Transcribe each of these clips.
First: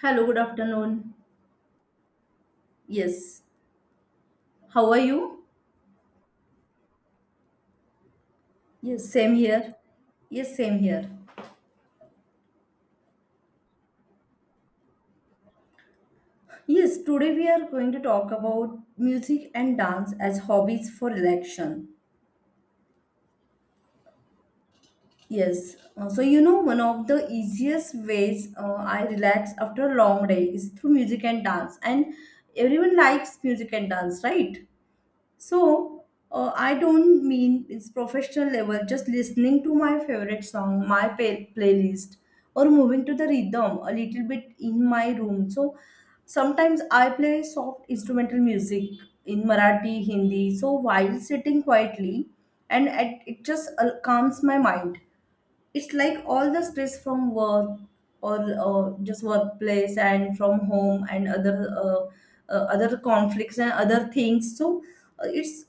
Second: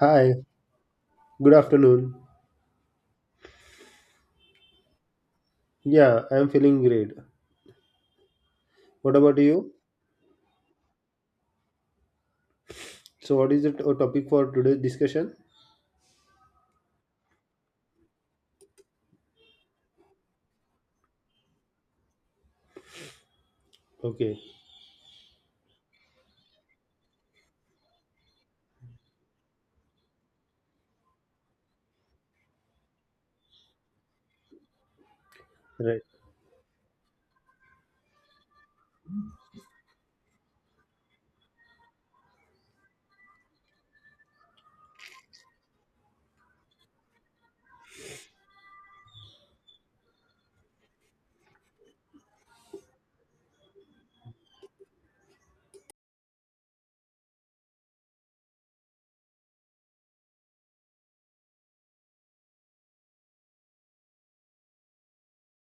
Hello, good Hi, afternoon. good afternoon. Yes, how are you? Yeah, I am feeling great. Yes, What same about you? here. Yes, same here. So, what is the topic for today's discussion? Yes, today we are going to talk about music and dance as hobbies for relaxation. Okay, Yes, so you know, one of the easiest ways I relax after a long day is through music and dance, and everyone likes music and dance, right? right. So, I don't mean it's professional level, just listening to my favorite song, my playlist, or moving to the rhythm a little bit in my room. So, sometimes I play soft instrumental music in Marathi, Hindi, so while sitting quietly, and it just calms my mind. It's like all the stress from work or just workplace and from home and other other conflicts and other things, so it's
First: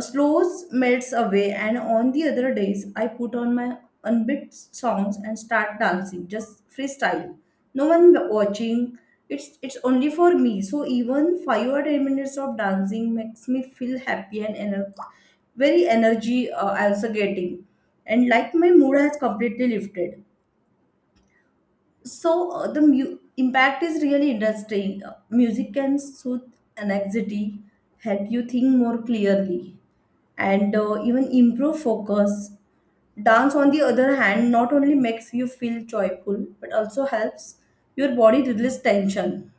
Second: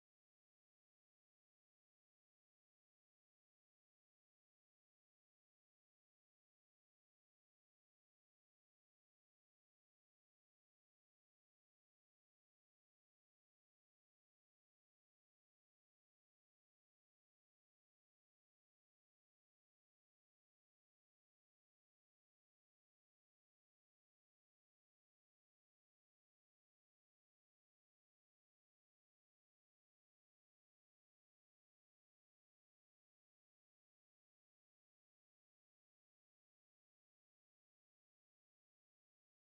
slows melts away, and on the other days, I put on my unbeat songs and start dancing, just freestyle. No one watching. It's only for me. So even 5 or 10 minutes of dancing makes me feel happy and very energy I also getting, and like my mood has completely lifted. So the impact is really interesting. Music can soothe anxiety, help you think more clearly, and even improve focus. Dance, on the other hand, not only makes you feel joyful but also helps your body release tension,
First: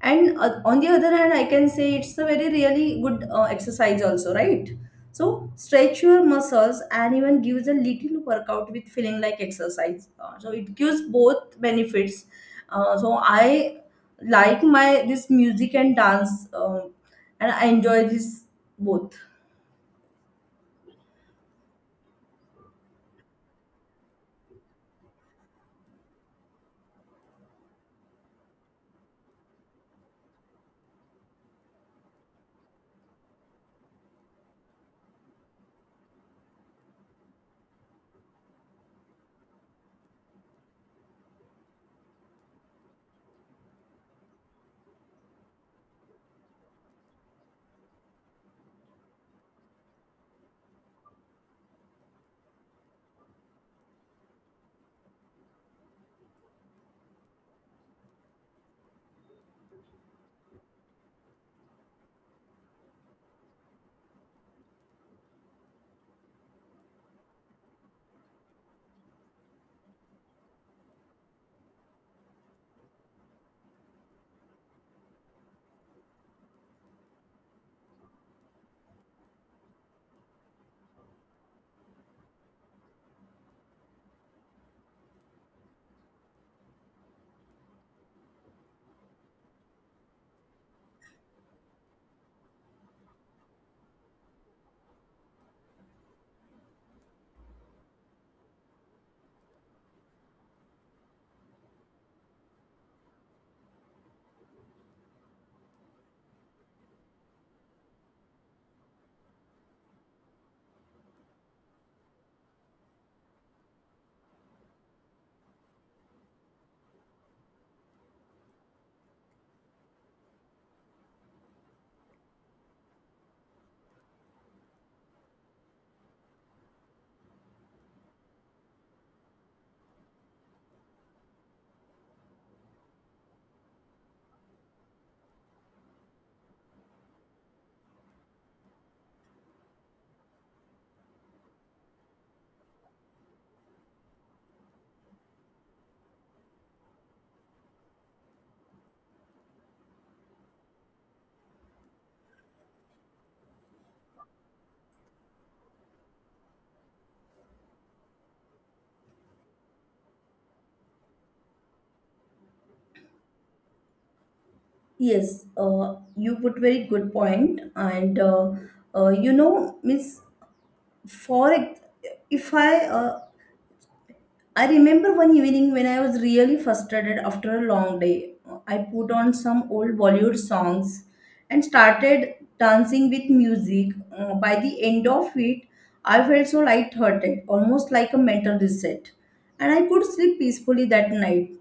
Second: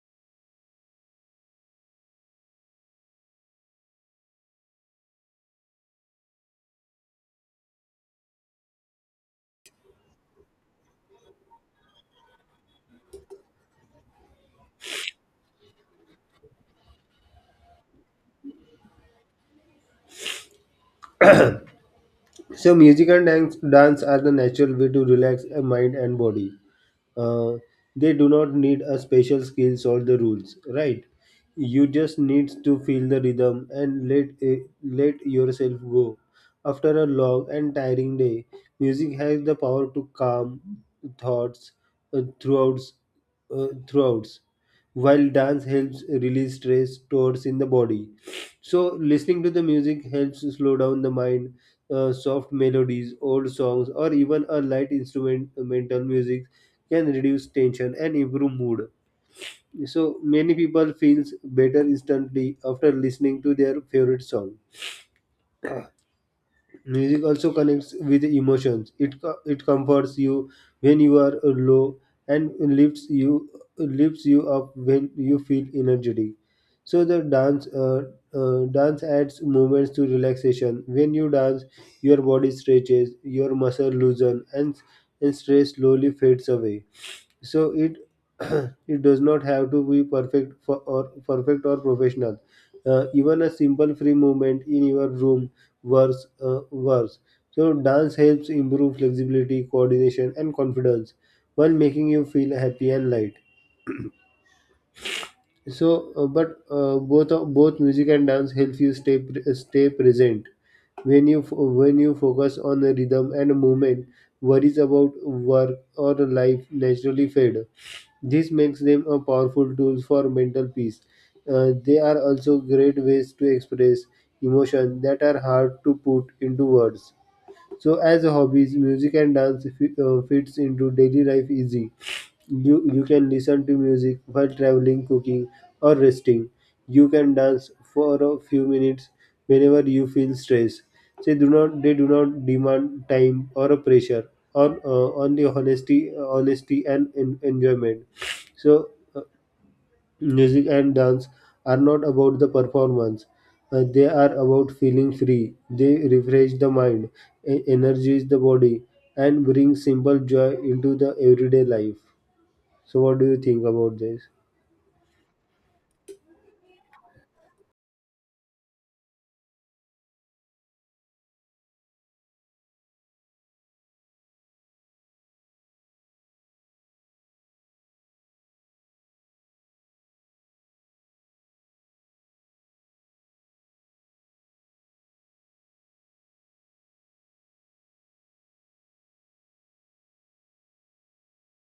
and on the other hand, I can say it's a very really good exercise also, right? So stretch your muscles and even gives a little workout with feeling like exercise. So it gives both benefits. So I like my this music and dance, and I enjoy this both. So, music and dance are the natural way to relax a mind and body. uh, they do not need a special skills or the rules, right? You just need to feel the rhythm and let yourself go. After a long and tiring day, music has the power to calm thoughts. Throughout throughout While dance helps release stress towards in the body. So listening to the music helps slow down the mind. Soft melodies, old songs, or even a light instrumental music can reduce tension and improve mood. So many people feels better instantly after listening to their favorite song. Music also connects with emotions. It comforts you when you are low, and lifts you lifts you up when you feel energetic. So the dance dance adds movements to relaxation. When you dance, your body stretches, your muscle loosen, and stress slowly fades away. So it it does not have to be perfect or professional. Even a simple free movement in your room works. So dance helps improve flexibility, coordination, and confidence while making you feel happy and light. So but both both music and dance help you stay stay present. When you when you focus on the rhythm and movement, worries about work or life naturally fade. This makes them a powerful tool for mental peace. They are also great ways to express emotion that are hard to put into words. So, as hobbies, music and dance fits into daily life easy. You can listen to music while traveling, cooking, or resting. You can dance for a few minutes whenever you feel stressed. They do not demand time or a pressure on the honesty honesty and enjoyment. So uh, music and dance are not about the performance. They are about feeling free. They refresh the mind, energize the body, and bring simple joy into the everyday life. So, what do you think about this? Yes, you put very good point, and you know, Miss, for ex- if I I remember one evening when I was really frustrated after a long day. I put on some old Bollywood songs and started dancing with music. By the end of it, I felt so lighthearted, almost like a mental reset. And I could sleep peacefully that night.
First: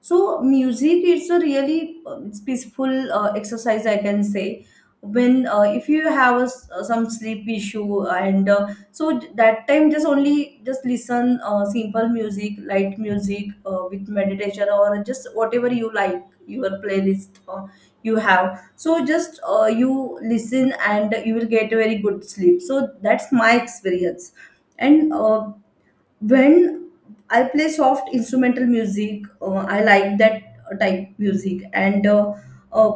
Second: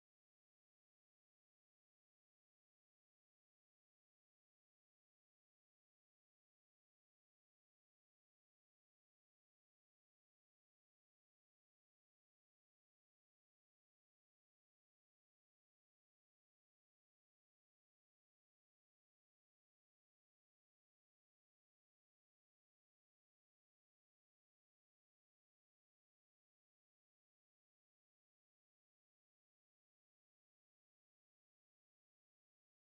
So music is a really it's peaceful exercise, I can say. When if you have a some sleep issue, and so that time just only just listen simple music, light music with meditation or just whatever you like your playlist you have. So just you listen and you will get a very good sleep. So that's my experience. And when I play soft instrumental music, I like that type music. And uh,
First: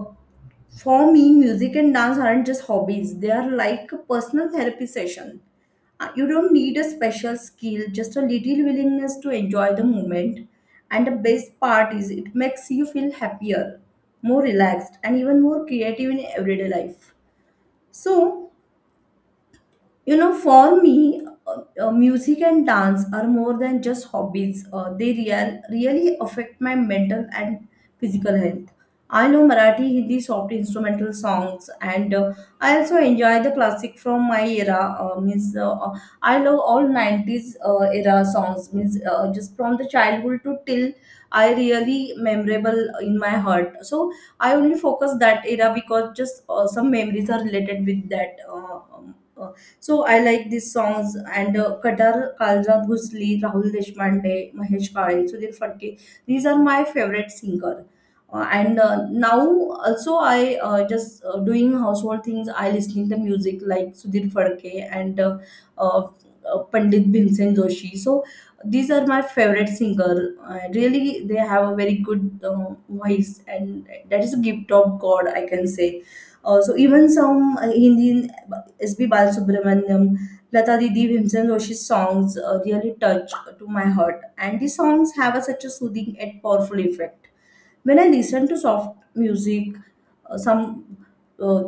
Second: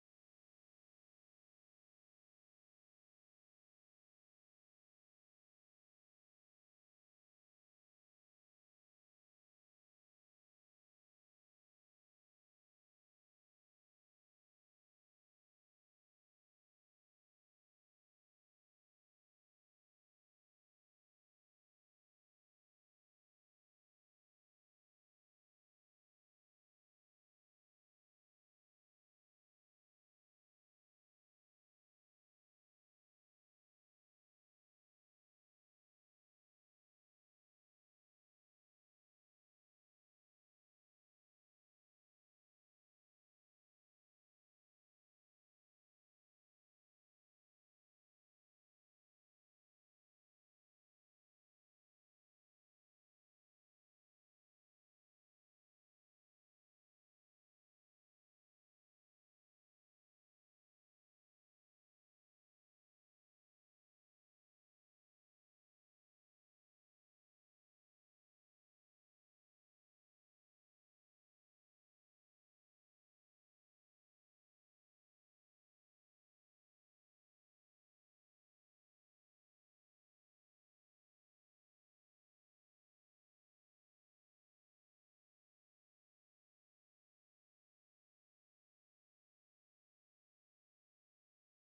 for me, music and dance aren't just hobbies; they are like a personal therapy session. You don't need a special skill, just a little willingness to enjoy the moment. And the best part is, it makes you feel happier, more relaxed, and even more creative in everyday life. So, you know, for me, music and dance are more than just hobbies. They really affect my mental and physical health. I know Marathi, Hindi, soft instrumental songs, and I also enjoy the classic from my era. Means I love all '90s era songs. Means just from the childhood to till I really memorable in my heart. So I only focus that era because just some memories are related with that. So I like these songs and Kadar, Kaljat Ghusli, Rahul Deshpande, Mahesh Kale, Sudhir Phadke. These are my favorite singer. And now also I just doing household things. I listening the music like Sudhir Phadke and uh, Pandit Bhimsen Joshi. So these are my favorite singer. Really, they have a very good voice, and that is a gift of God, I can say. So even some Hindi S.B. Balasubramaniam, Lata Didi, Bhimsen Roshi's songs really touch to my heart, and these songs have a, such a soothing and powerful effect. When I listen to soft music, some uh,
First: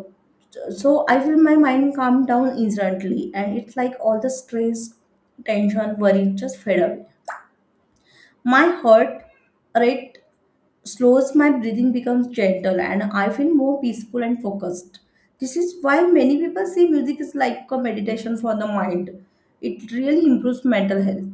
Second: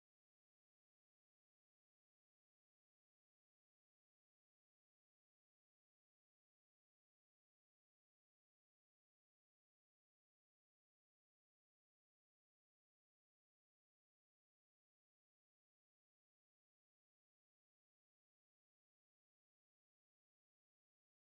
so I feel my mind calm down instantly, and it's like all the stress, tension, worry just fade away. My heart rate slows, my breathing becomes gentle, and I feel more peaceful and focused. This is why many people say music is like a meditation for the mind. It really improves mental health.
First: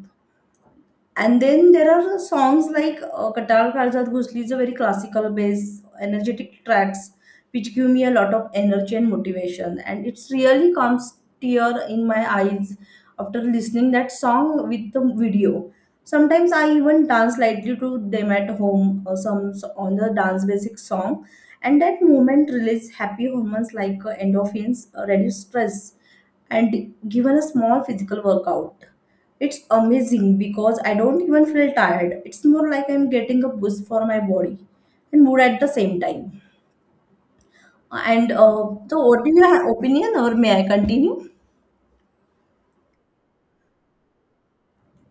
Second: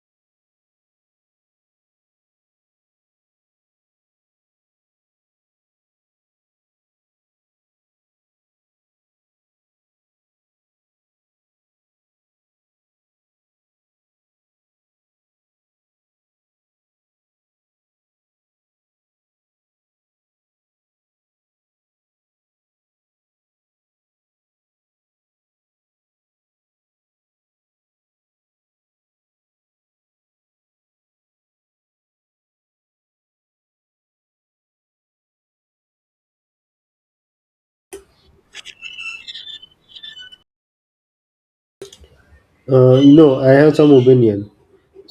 And then there are songs like Katal Khalsa Ghusli is a very classical based, energetic tracks which give me a lot of energy and motivation. And it's really comes tear in my eyes after listening that song with the video. Sometimes I even dance lightly to them at home or some on the dance basic song. And that moment release happy hormones like endorphins, reduce stress, and given a small physical workout. It's amazing because I don't even feel tired. It's more like I'm getting a boost for my body and mood at the same time. And so, what do you have opinion, or may I continue? No, I have some opinion.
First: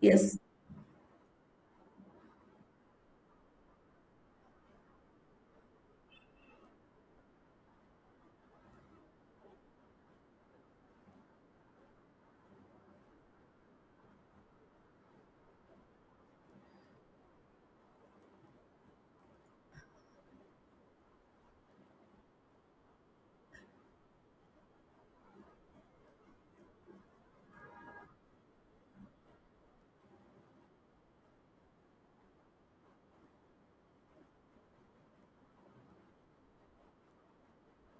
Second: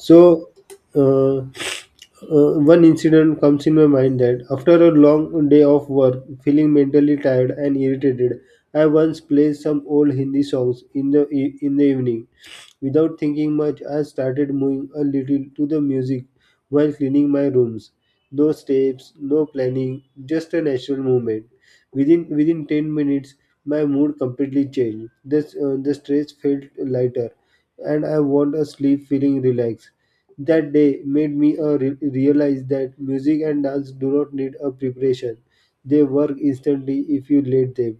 Yes. uh, uh, one incident comes in my mind that after a long day of work, feeling mentally tired and irritated, I once played some old Hindi songs in the in the evening. Without thinking much, I started moving a little to the music while cleaning my rooms. No steps, no planning, just a natural movement. Within 10 minutes, my mood completely changed. This The stress felt lighter, and I want a sleep feeling relaxed. That day made me realize that music and dance do not need a preparation. They work instantly if you let them.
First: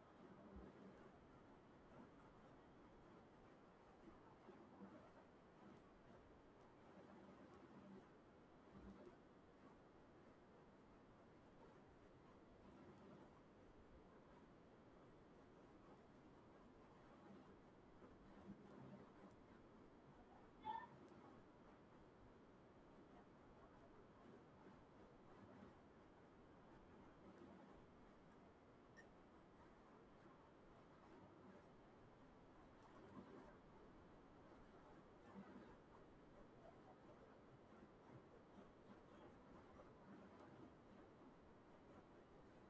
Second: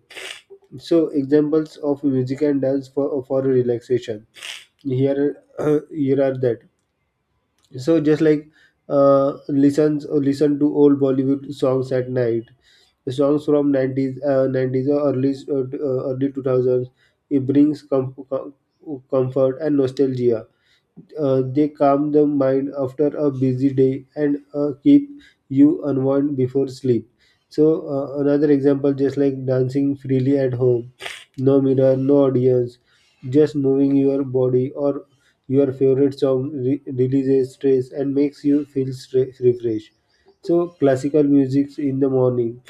So examples of music and dance for relaxation. Here are that. So just like listen to old Bollywood songs at night, the songs from 90s, 90s or early early 2000s. It brings comfort and nostalgia. They calm the mind after a busy day and keep you unwind before sleep. So another example, just like dancing freely at home, no mirror, no audience, just moving your body or your favorite song releases stress and makes you feel refreshed. So classical music in the morning,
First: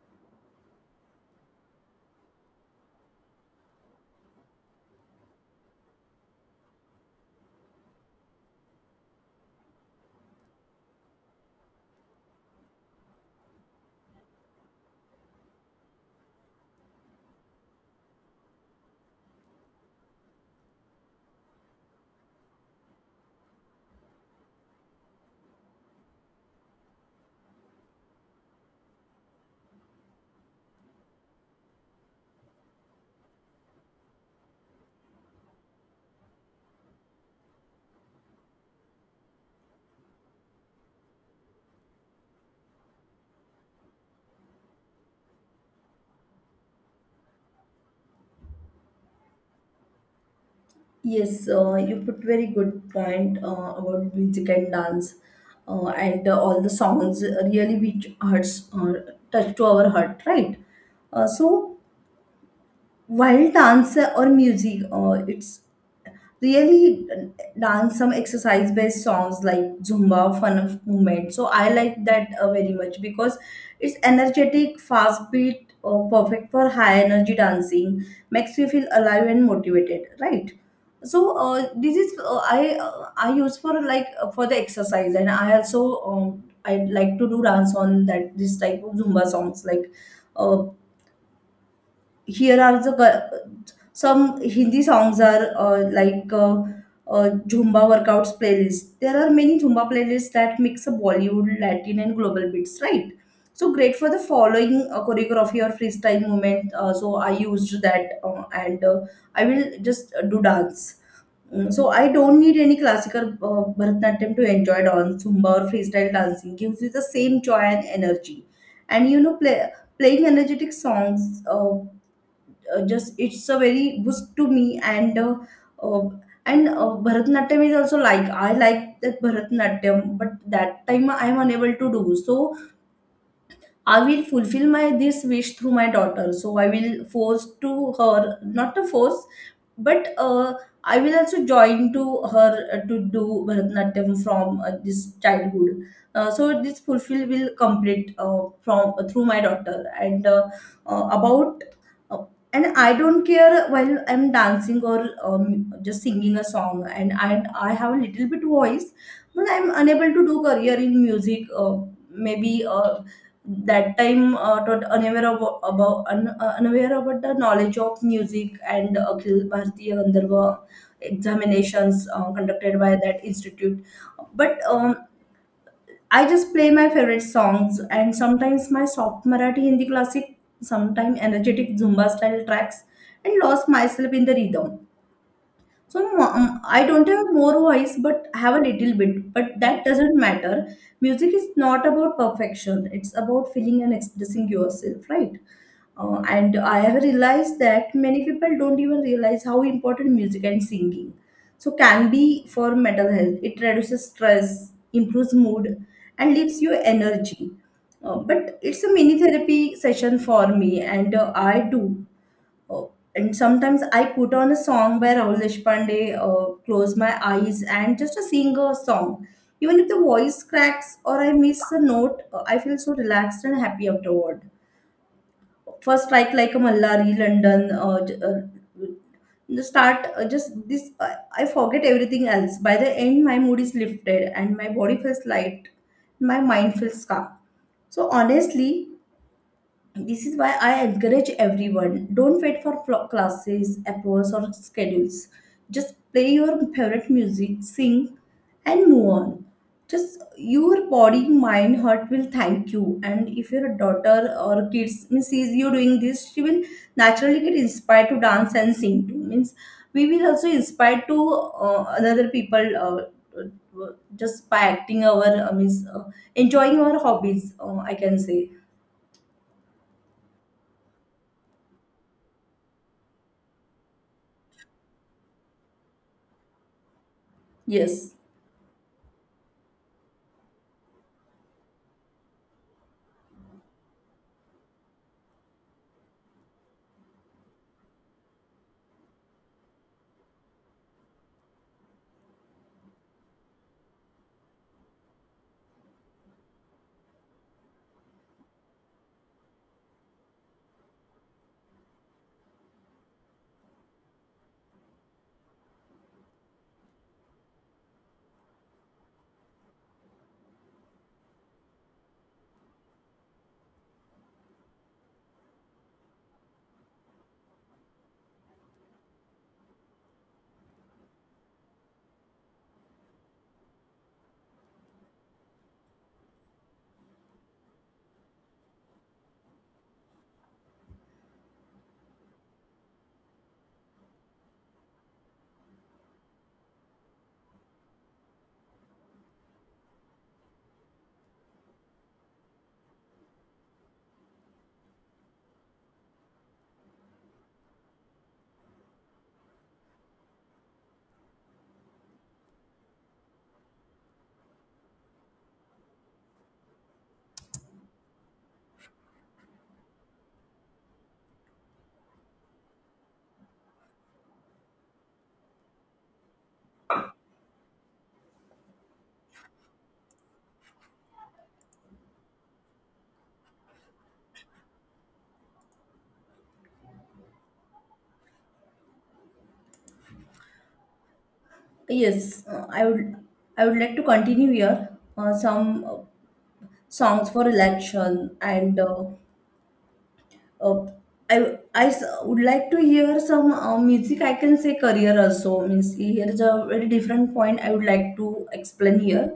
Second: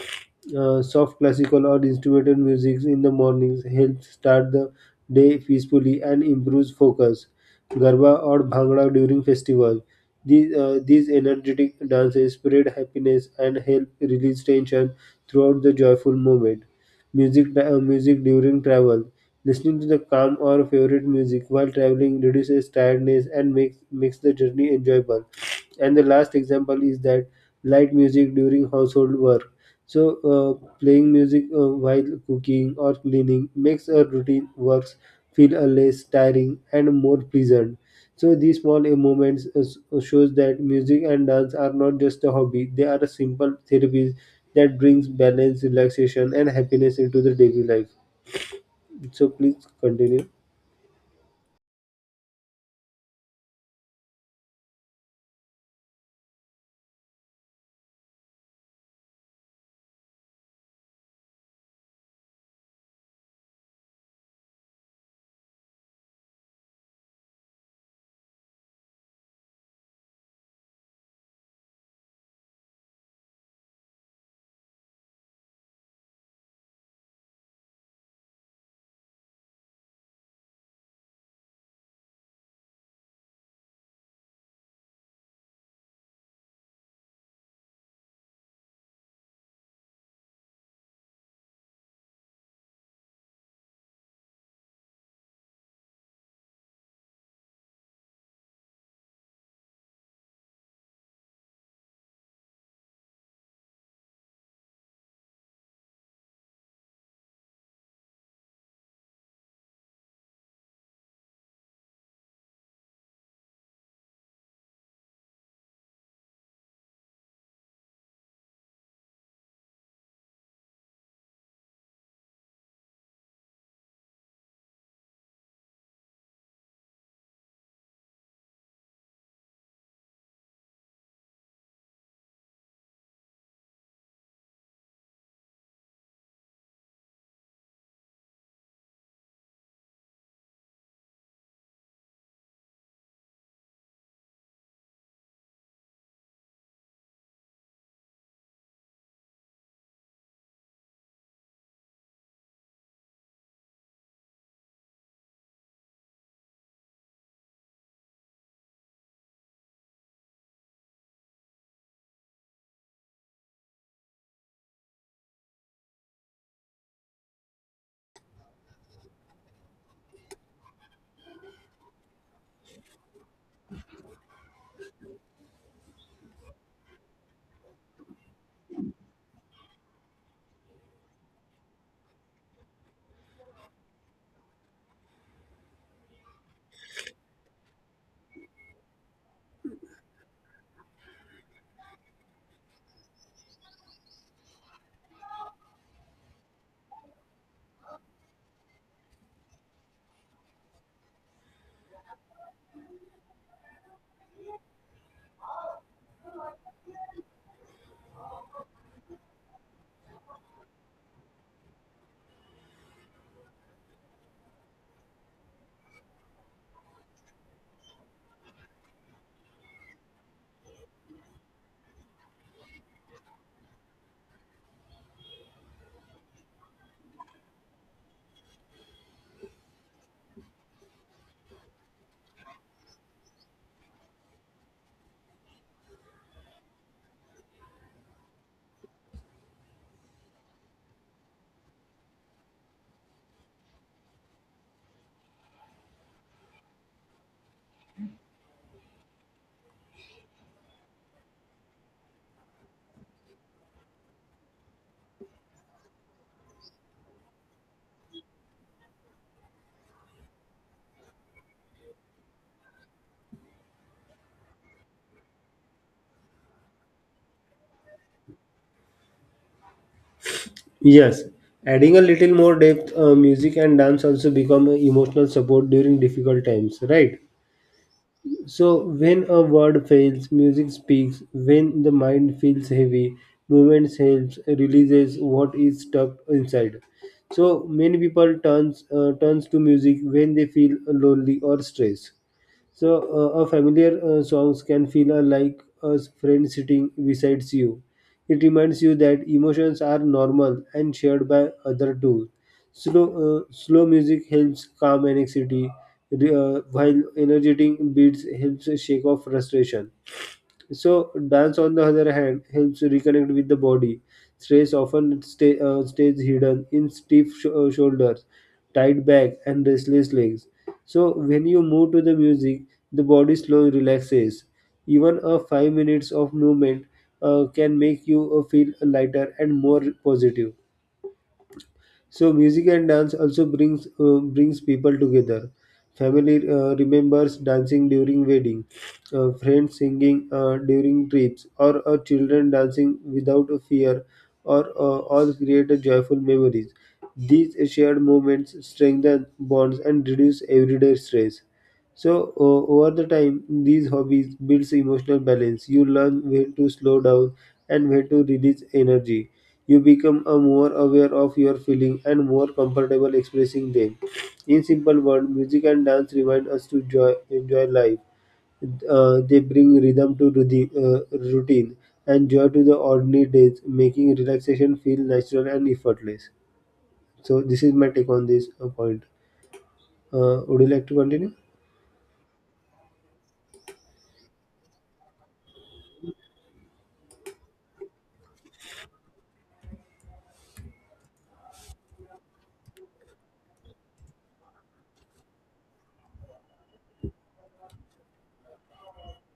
soft classical or instrumental music in the mornings helps start the day peacefully and improves focus. Garba or Bhangra during festival. These energetic dances spread happiness and help release tension throughout the joyful moment. Music during travel. Listening to the calm or favorite music while traveling reduces tiredness and makes the journey enjoyable. And the last example is that light music during household work. So, playing music while cooking or cleaning makes our routine works feel less tiring and more pleasant. So, these small moments shows that music and dance are not just a hobby; they are a simple therapies that brings balance, relaxation, and happiness into the daily life. So, please continue. Yes, you put very good point about music and dance, and all the songs really which hearts touch to our heart, right? So while dance or music it's really dance some exercise based songs like zumba fun of movement, so I like that very much because it's energetic fast beat perfect for high energy dancing makes you feel alive and motivated, right? So this is I use for like for the exercise, and I also I like to do dance on that this type of zumba songs like uh, here are the some Hindi songs are Zumba workouts playlist. There are many Zumba playlists that mix a Bollywood, Latin, and global beats, right? So great for the following choreography or freestyle movement. So I used that and I will just do dance. Mm, so I don't need any classical Bharatanatyam to enjoy dance, Zumba or freestyle dancing gives you the same joy and energy. And you know, playing energetic songs just it's a very boost to me, and uh, Bharatanatyam is also like I like that Bharatanatyam, but that time I am unable to do. So I will fulfill my this wish through my daughter. So I will force to her, not to force, but I will also join to her to do Bharatanatyam from this childhood. So this fulfill will complete from through my daughter, and about uh, and I don't care while I'm dancing or just singing a song, and I have a little bit voice, but I'm unable to do career in music. Maybe that time tot unaware about, unaware about the knowledge of music and Akhil Bharatiya Gandharva examinations conducted by that institute. But I just play my favorite songs and sometimes my soft Marathi Hindi classic, sometimes energetic Zumba style tracks and lost myself in the rhythm. So no, no, I don't have more voice, but I have a little bit. But that doesn't matter. Music is not about perfection. It's about feeling and expressing yourself, right? And I have realized that many people don't even realize how important music and singing so can be for mental health. It reduces stress, improves mood, and lifts your energy. But it's a mini therapy session for me, and I do. Oh, and sometimes I put on a song by Rahul Deshpande, close my eyes and just a sing a song. Even if the voice cracks or I miss a note, I feel so relaxed and happy afterward. First, like a Mallari, London, the start, I forget everything else. By the end, my mood is lifted and my body feels light, my mind feels calm. So honestly, this is why I encourage everyone don't wait for classes, approvals, or schedules. Just play your favorite music, sing, and move on. Just your body, mind, heart will thank you. And if your daughter or kids means sees you doing this, she will naturally get inspired to dance and sing too. Means we will also inspire to another people uh, just by acting our means enjoying our hobbies. I can say Yes, adding a little more depth, music and dance also become a emotional support during difficult times, right? yes. So, when a word fails, music speaks. When the mind feels heavy, movement helps, releases what is stuck inside. So, many people turns to music when they feel lonely or stressed. So, a familiar songs can feel like a friend sitting beside you. It reminds you that emotions are normal and shared by other too. Slow music helps calm anxiety, while energetic beats helps shake off frustration. So dance, on the other hand, helps reconnect with the body. Stress often stays hidden in stiff shoulders, tight back, and restless legs. So when you move to the music, the body slowly relaxes. Even a 5 minutes of movement can make you feel lighter and more positive. So music and dance also brings people together. Family remembers dancing during wedding, friends singing during trips, or children dancing without a fear, or all create a joyful memories. These shared moments strengthen bonds and reduce everyday stress. So over the time, these hobbies builds emotional balance. You learn when to slow down and when to release energy. You become a more aware of your feelings and more comfortable expressing them. In simple words, music and dance remind us to enjoy life. They bring rhythm to routine and joy to the ordinary days, making relaxation feel natural and effortless. So this is my take on this point. Would you like to continue? Yes, I would like to continue here some songs for election and uh, I would like to hear some music, I can say career also, means here's a very different point I would like to explain here.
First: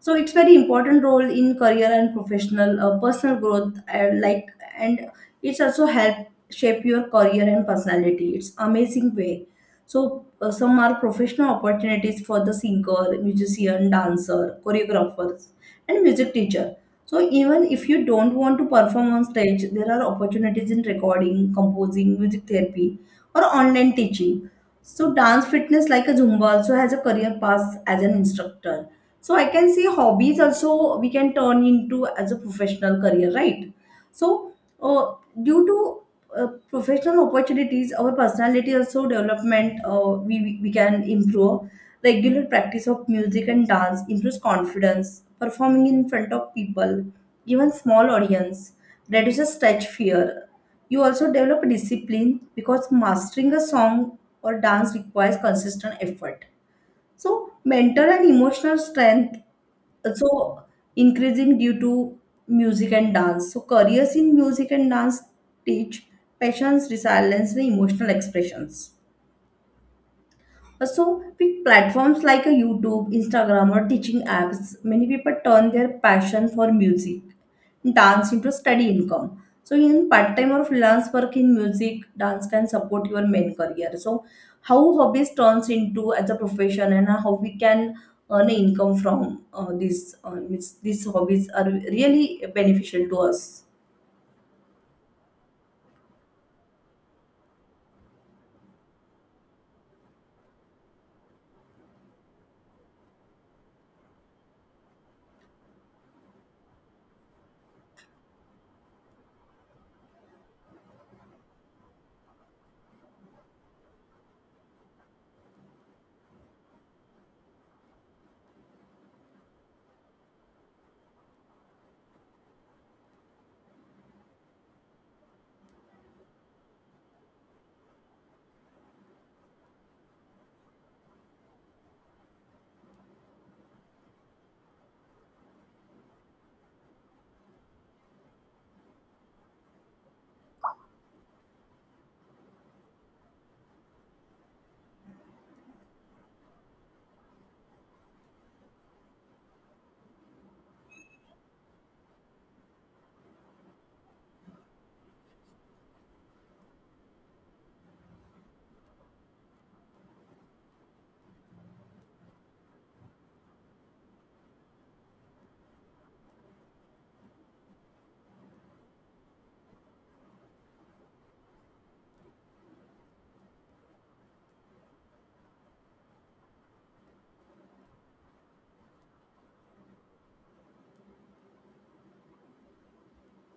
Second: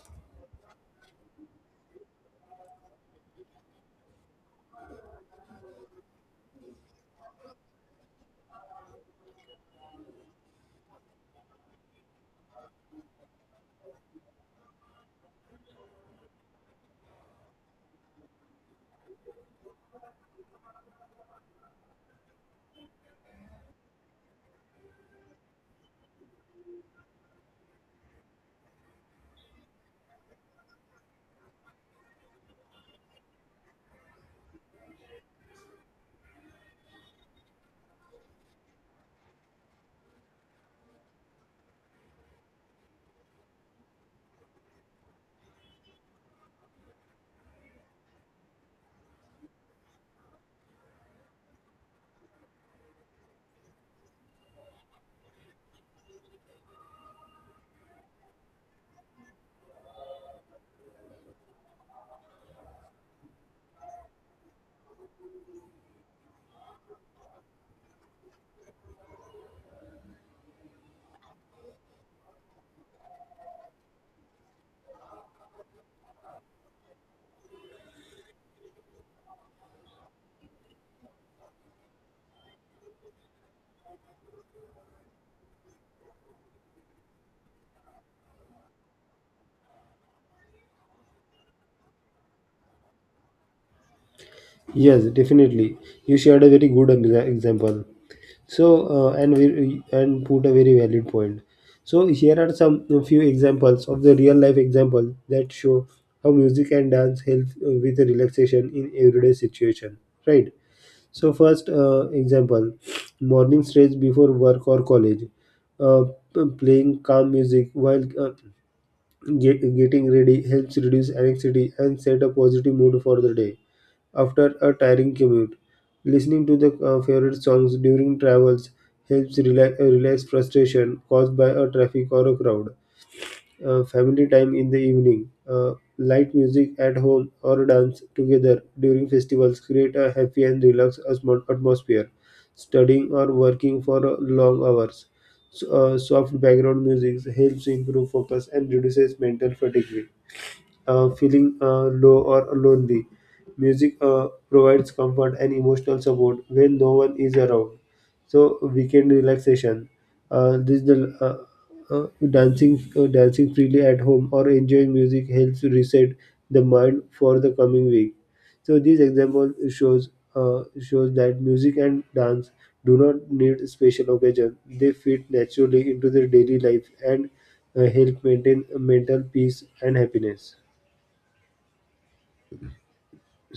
So it's very important role in career and professional personal growth and like and it's also help shape your career and personality. It's amazing way, so some are professional opportunities for the singer, musician, dancer, choreographers, and music teacher. So even if you don't want to perform on stage, there are opportunities in recording, composing, music therapy, or online teaching. So dance fitness like a Zumba also has a career path as an instructor. So I can say hobbies also we can turn into as a professional career, right? So, uh, due to professional opportunities, our personality also development. We can improve. Regular practice of music and dance improves confidence. Performing in front of people, even small audience, reduces stage fear. You also develop discipline because mastering a song or dance requires consistent effort. So, mental and emotional strength so increasing due to music and dance. So careers in music and dance teach patience, resilience, and emotional expressions. So, with platforms like a YouTube, Instagram, or teaching apps, many people turn their passion for music, dance into steady income. So, in part time or freelance work in music, dance can support your main career. So, how hobbies turns into as a profession and how we can earn income from these means these hobbies are really beneficial to us. Yes, definitely. You shared a very good example. So, and we and put a very valid point. So here are some a few examples of the real life example that show how music and dance help with the relaxation in everyday situation. Right. So first example, morning stretch before work or college, uh, playing calm music while getting ready helps reduce anxiety and set a positive mood for the day after a tiring commute. Listening to the favorite songs during travels helps relax frustration caused by a traffic or a crowd. Family time in the evening, light music at home, or dance together during festivals create a happy and relaxed atmosphere. Studying or working for long hours, so, soft background music helps improve focus and reduces mental fatigue. Feeling low or lonely, music provides comfort and emotional support when no one is around. So weekend relaxation. This is the dancing freely at home or enjoying music helps reset the mind for the coming week. So this example shows shows that music and dance do not need special occasion. They fit naturally into their daily life and help maintain mental peace and happiness.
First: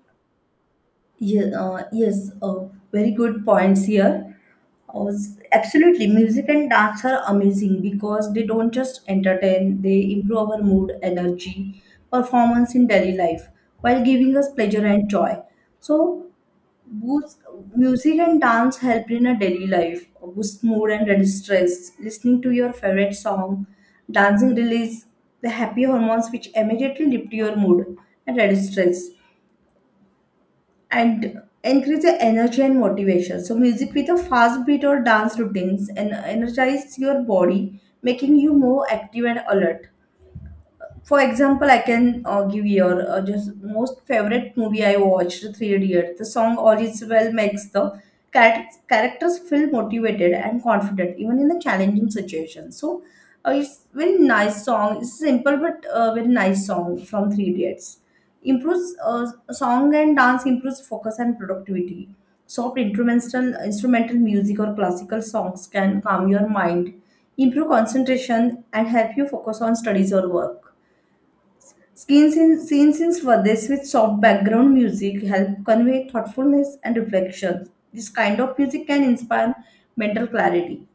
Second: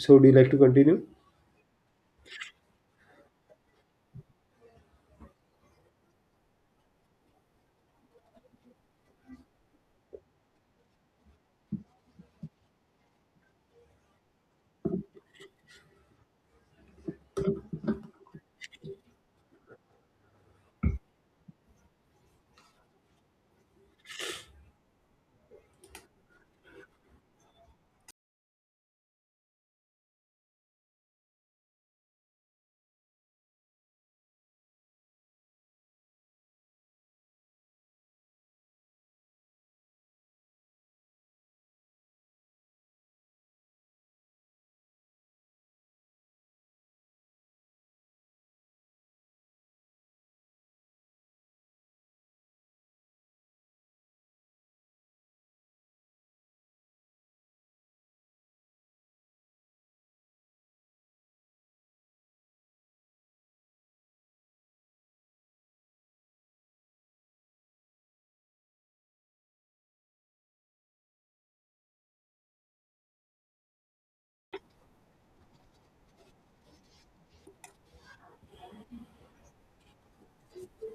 So, do you like to continue? Yeah, uh, yes, uh, very good points here. Uh, Absolutely, music and dance are amazing because they don't just entertain, they improve our mood, energy, performance in daily life while giving us pleasure and joy. So, boost, music and dance help in a daily life, boost mood and reduce stress. Listening to your favorite song, dancing release the happy hormones which immediately lift your mood and reduce stress and increase the energy and motivation. So music with a fast beat or dance routines and energize your body, making you more active and alert. For example, I can give your just most favorite movie I watched, Three Idiots. The song all is well makes the characters feel motivated and confident even in the challenging situation. So it's very nice song. It's simple but very nice song from Three Idiots. Improves song and dance improves focus and productivity. Soft instrumental music or classical songs can calm your mind, improve concentration, and help you focus on studies or work. Scenes in Swades with soft background music help convey thoughtfulness and reflection. This kind of music can inspire mental clarity.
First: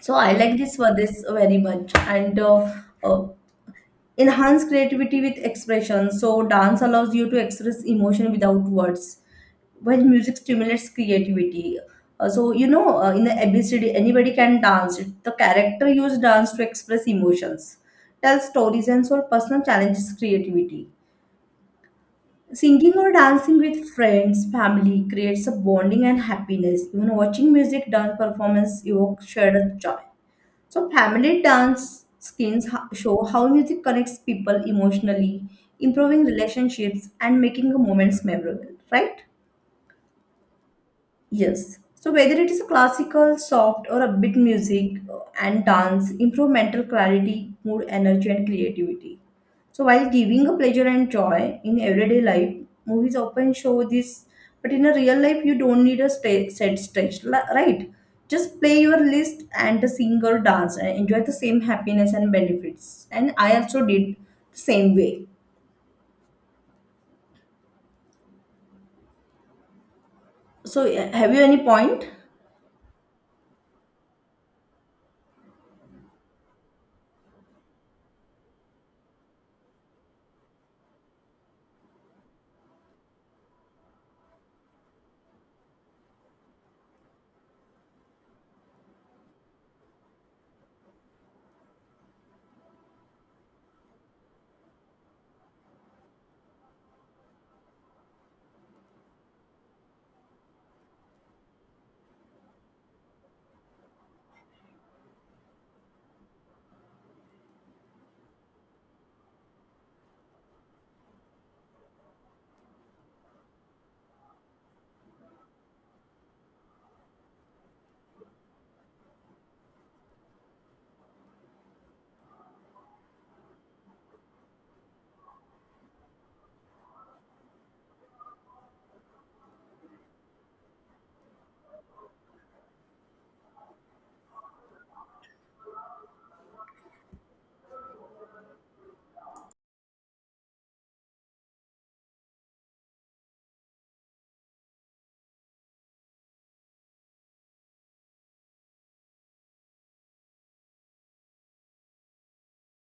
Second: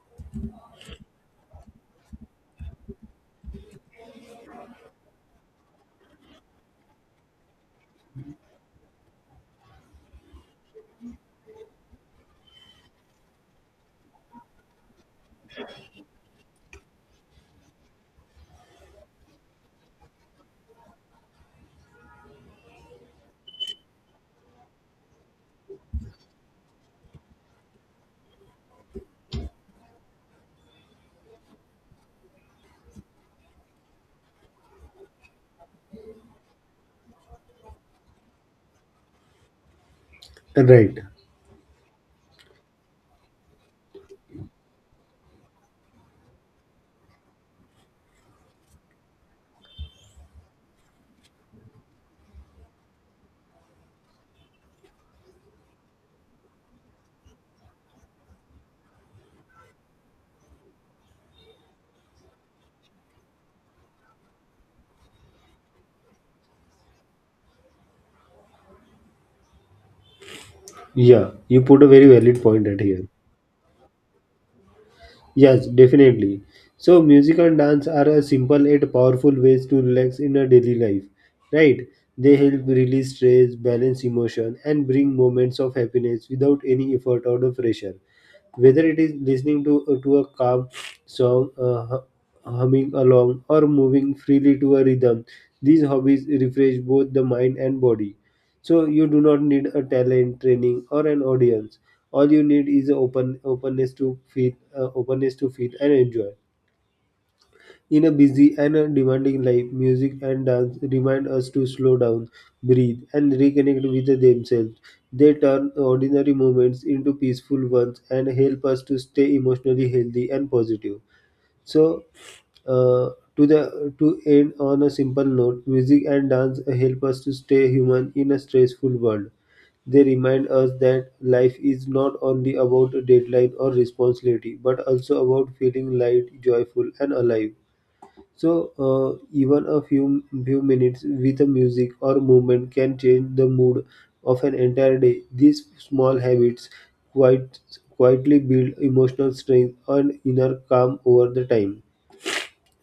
So I like this Swades very much, and uh, enhance creativity with expression. So dance allows you to express emotion without words when music stimulates creativity. So you know, in the ABCD, anybody can dance. The character use dance to express emotions, tell stories, and solve personal challenges. Creativity. Singing or dancing with friends, family creates a bonding and happiness. Even watching music dance performance evokes shared joy. So family dance skins show how music connects people emotionally, improving relationships and making the moments memorable, right? Right. Yes. So whether it is a classical, soft, or upbeat music and dance, improve mental clarity, mood, energy, and creativity. So while giving a pleasure and joy in everyday life, movies often show this. But in a real life, you don't need a set stage, right? Just play your list and sing or dance and enjoy the same happiness and benefits. And I also did the same way. So Yeah, have you you any put a very point? valid point at here. Yes, definitely. So, music and dance are a simple yet powerful ways to relax in a daily life, right? They help release stress, balance emotion, and bring moments of happiness without any effort or the pressure. Whether it is listening to a calm song, humming along, or moving freely to a rhythm, these hobbies refresh both the mind and body. So you do not need a talent training or an audience. All you need is a openness to openness to feel and enjoy. In a busy and a demanding life, music and dance remind us to slow down, breathe, and reconnect with themselves. They turn ordinary moments into peaceful ones and help us to stay emotionally healthy and positive. So uh, to the to end on a simple note, music and dance help us to stay human in a stressful world. They remind us that life is not only about a deadline or responsibility, but also about feeling light, joyful, and alive. So, even a few few minutes with a music or movement can change the mood of an entire day. These small habits quite quietly build emotional strength and inner calm over the time.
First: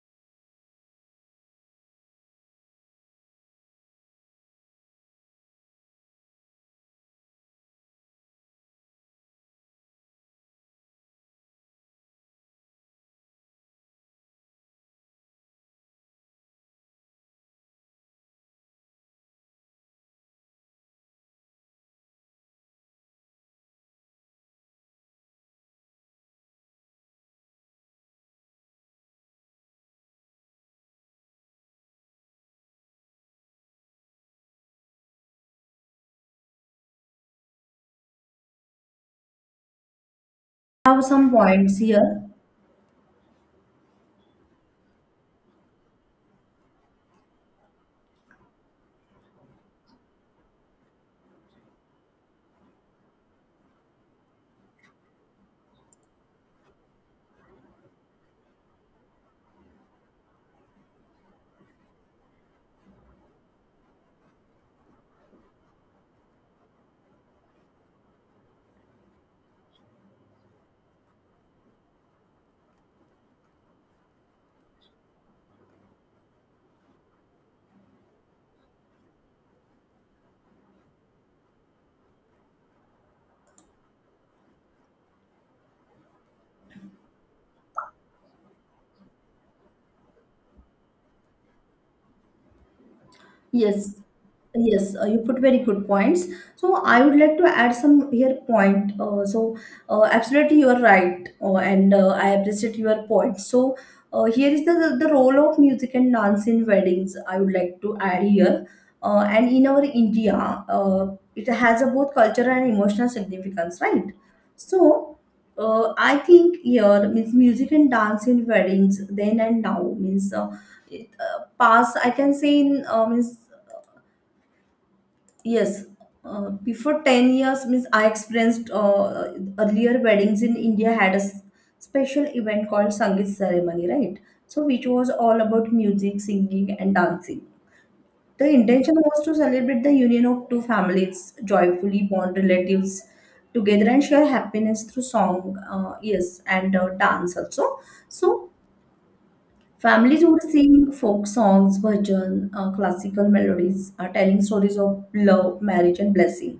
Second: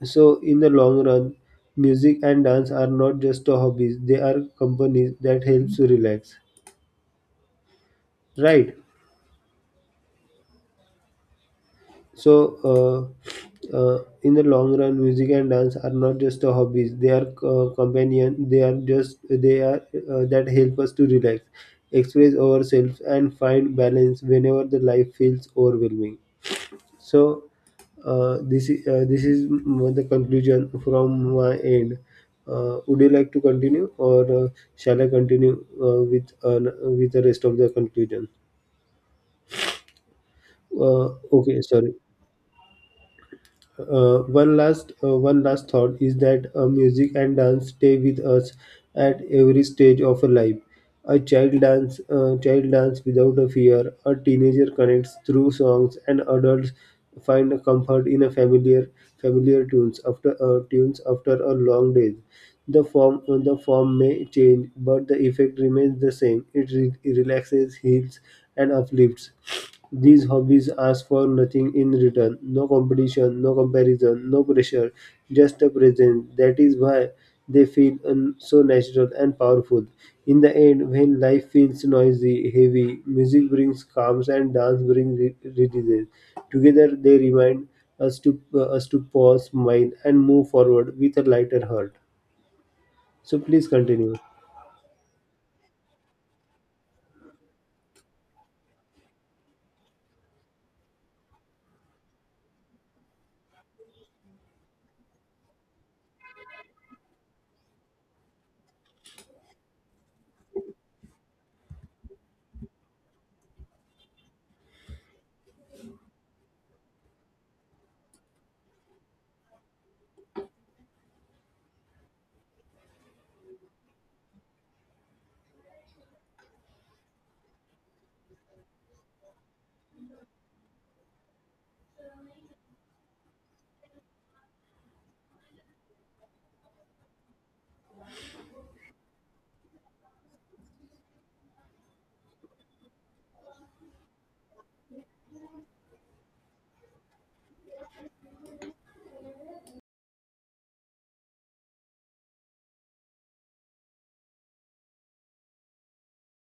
So, in the long run, music and dance are not just a hobbies; they are companies that helps you relax. Right. So, in the long run, music and dance are not just a hobbies; they are companion. They are just they are That help us to relax, express ourselves, and find balance whenever the life feels overwhelming. So this is the conclusion from my end. Would you like to continue, or shall I continue with the rest of the conclusion? I have Uh, some okay, points sorry. here. One last thought is that music and dance stay with us at every stage of a life. A child dance without a fear. A teenager connects through songs, and adults find a comfort in a familiar tunes after a long day. The form may change, but the effect remains the same. It relaxes, heals, and uplifts. These hobbies ask for nothing in return, no competition, no comparison, no pressure, just a presence. That is why they feel so natural and powerful. In the end, when life feels noisy, heavy, music brings calms and dance brings releases. Together, they remind us to pause, smile, and move forward with a lighter heart. So, please Yes, continue. yes, you put very good points. So I would like to add some here point. Absolutely, you are right, and I appreciate your point. So here is the role of music and dance in weddings. I would like to add here, and in our India, uh, it has a both cultural and emotional significance, right? So. I think here means music and dance in weddings then and now means past I can say in means yes, before 10 years means I experienced earlier weddings in India had a special event called Sangeet ceremony, right? So which was all about music, singing and dancing. The intention was to celebrate the union of two families, joyfully bond relatives together and share happiness through song, yes, and dance also. So families would sing folk songs, bhajan, classical melodies, are telling stories of love, marriage, and blessing.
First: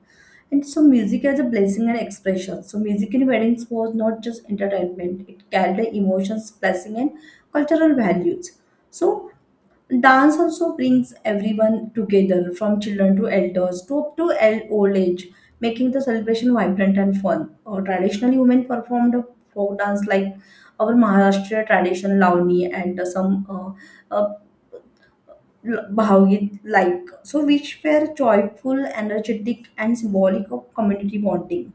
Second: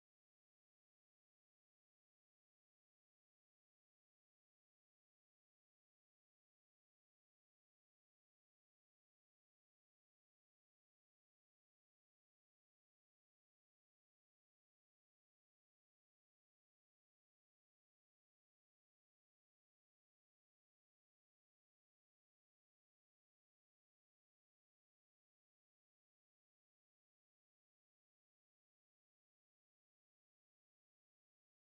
And so, music as a blessing and expression. So, music in weddings was not just entertainment; it carried the emotions, blessing, and cultural values. So, dance also brings everyone together, from children to elders to old age, making the celebration vibrant and fun. Traditionally, women performed folk dance like our Maharashtra tradition, Lavani, and some Bhagavad like so which were joyful energetic and symbolic of community bonding.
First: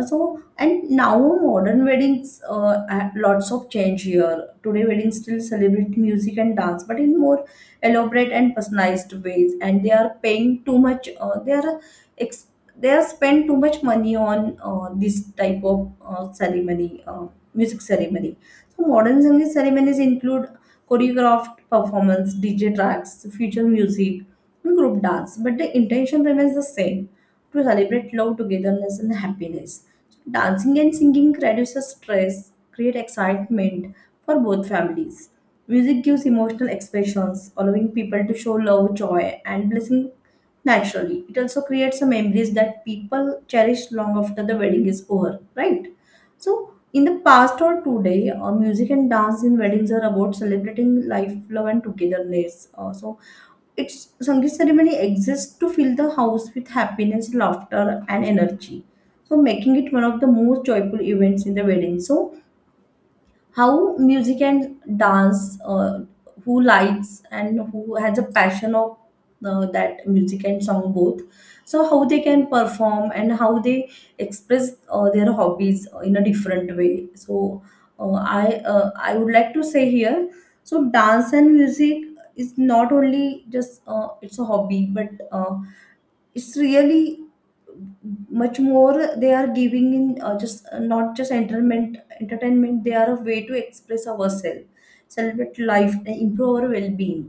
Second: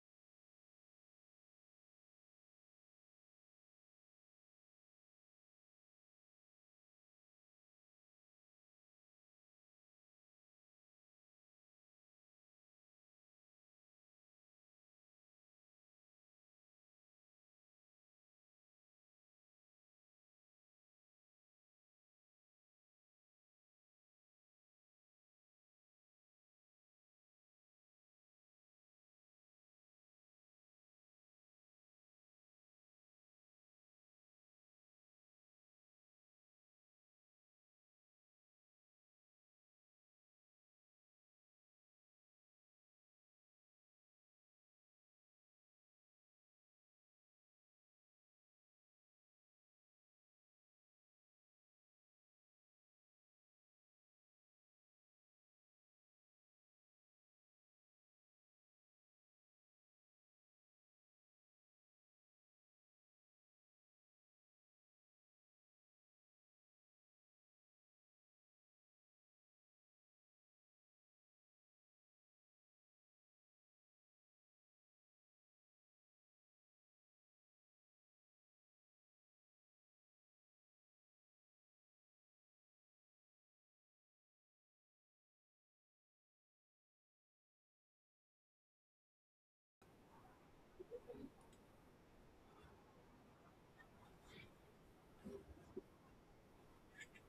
Uh, so and now modern weddings, lots of change here. Today weddings still celebrate music and dance but in more elaborate and personalized ways, and they are paying too much, ex- they are spend too much money on this type of ceremony, uh, music ceremony. So modern Sangeet ceremonies include choreographed performance, DJ tracks, future music, and group dance. But the intention remains the same to celebrate love, togetherness, and happiness. Dancing and singing reduces stress, create excitement for both families. Music gives emotional expressions, allowing people to show love, joy, and blessing naturally. It also creates some memories that people cherish long after the wedding is over, right? So, in the past or today, music and dance in weddings are about celebrating life, love, and togetherness. So, it's Sangeet ceremony exists to fill the house with happiness, laughter, and energy. So, making it one of the most joyful events in the wedding. So, how music and dance who likes and who has a passion of that music and song both, so how they can perform and how they express their hobbies in a different way. So uh, i I would like to say here, so dance and music is not only just it's a hobby, but it's really much more. They are giving in just not just entertainment, they are a way to express ourselves, celebrate life and improve our well-being.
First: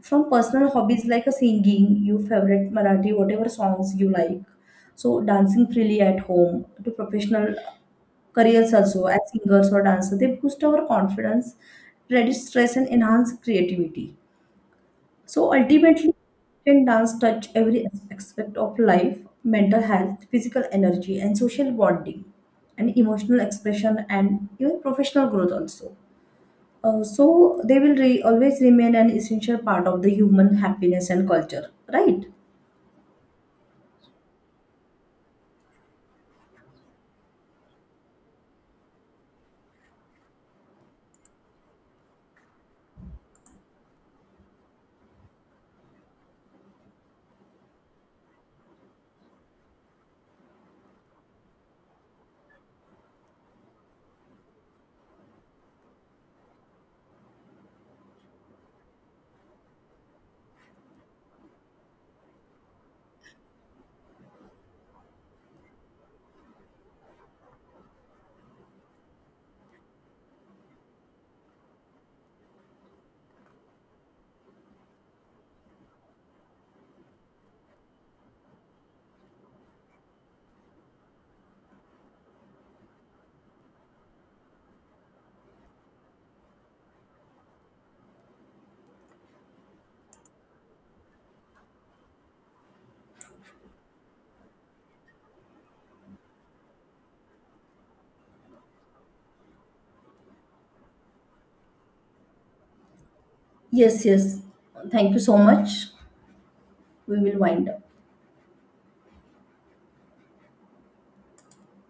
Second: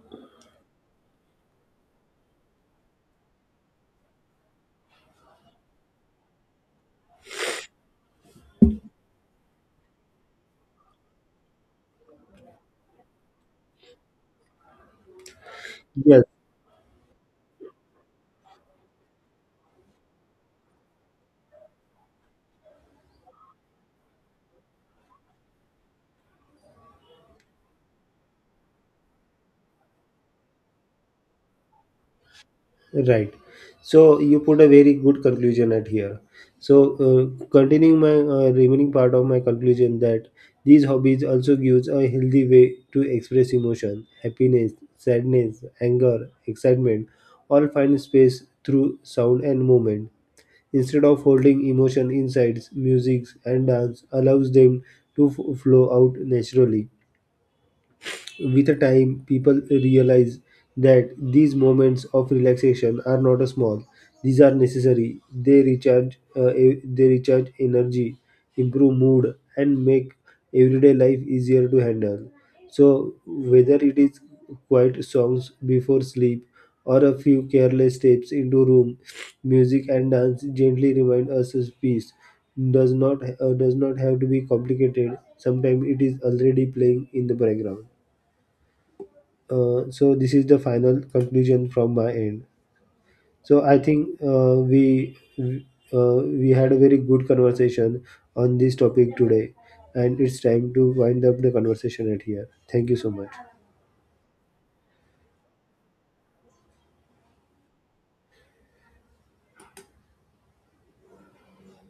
From personal hobbies like a singing your favorite marathi whatever songs you like, so dancing freely at home, to professional careers also as singers or dancers, they boost our confidence, reduce stress and enhance creativity. So ultimately, Yes. can dance touch every aspect of life, mental health, physical energy, and social bonding, and emotional expression, and even professional growth also. So they will always remain an essential part of the human happiness and culture, right? Right. So you put a very good conclusion at here. So continuing my remaining part of my conclusion that these hobbies also gives a healthy way to express emotion, happiness, sadness, anger, excitement, all find space through sound and movement. Instead of holding emotion inside, music and dance allows them to flow out naturally. With the time, people realize that these moments of relaxation are not a small; these are necessary. They they recharge energy, improve mood, and make everyday life easier to handle. So, whether it is quiet songs before sleep or a few careless steps into room, music and dance gently remind us of peace. Does not have to be complicated. Sometimes it is already playing in the background. So this is the final conclusion from my end. So I think we had a very good conversation on this topic today, and it's time to wind up the conversation at here. Thank you so much. Yes, yes. Thank you so much. We will wind up.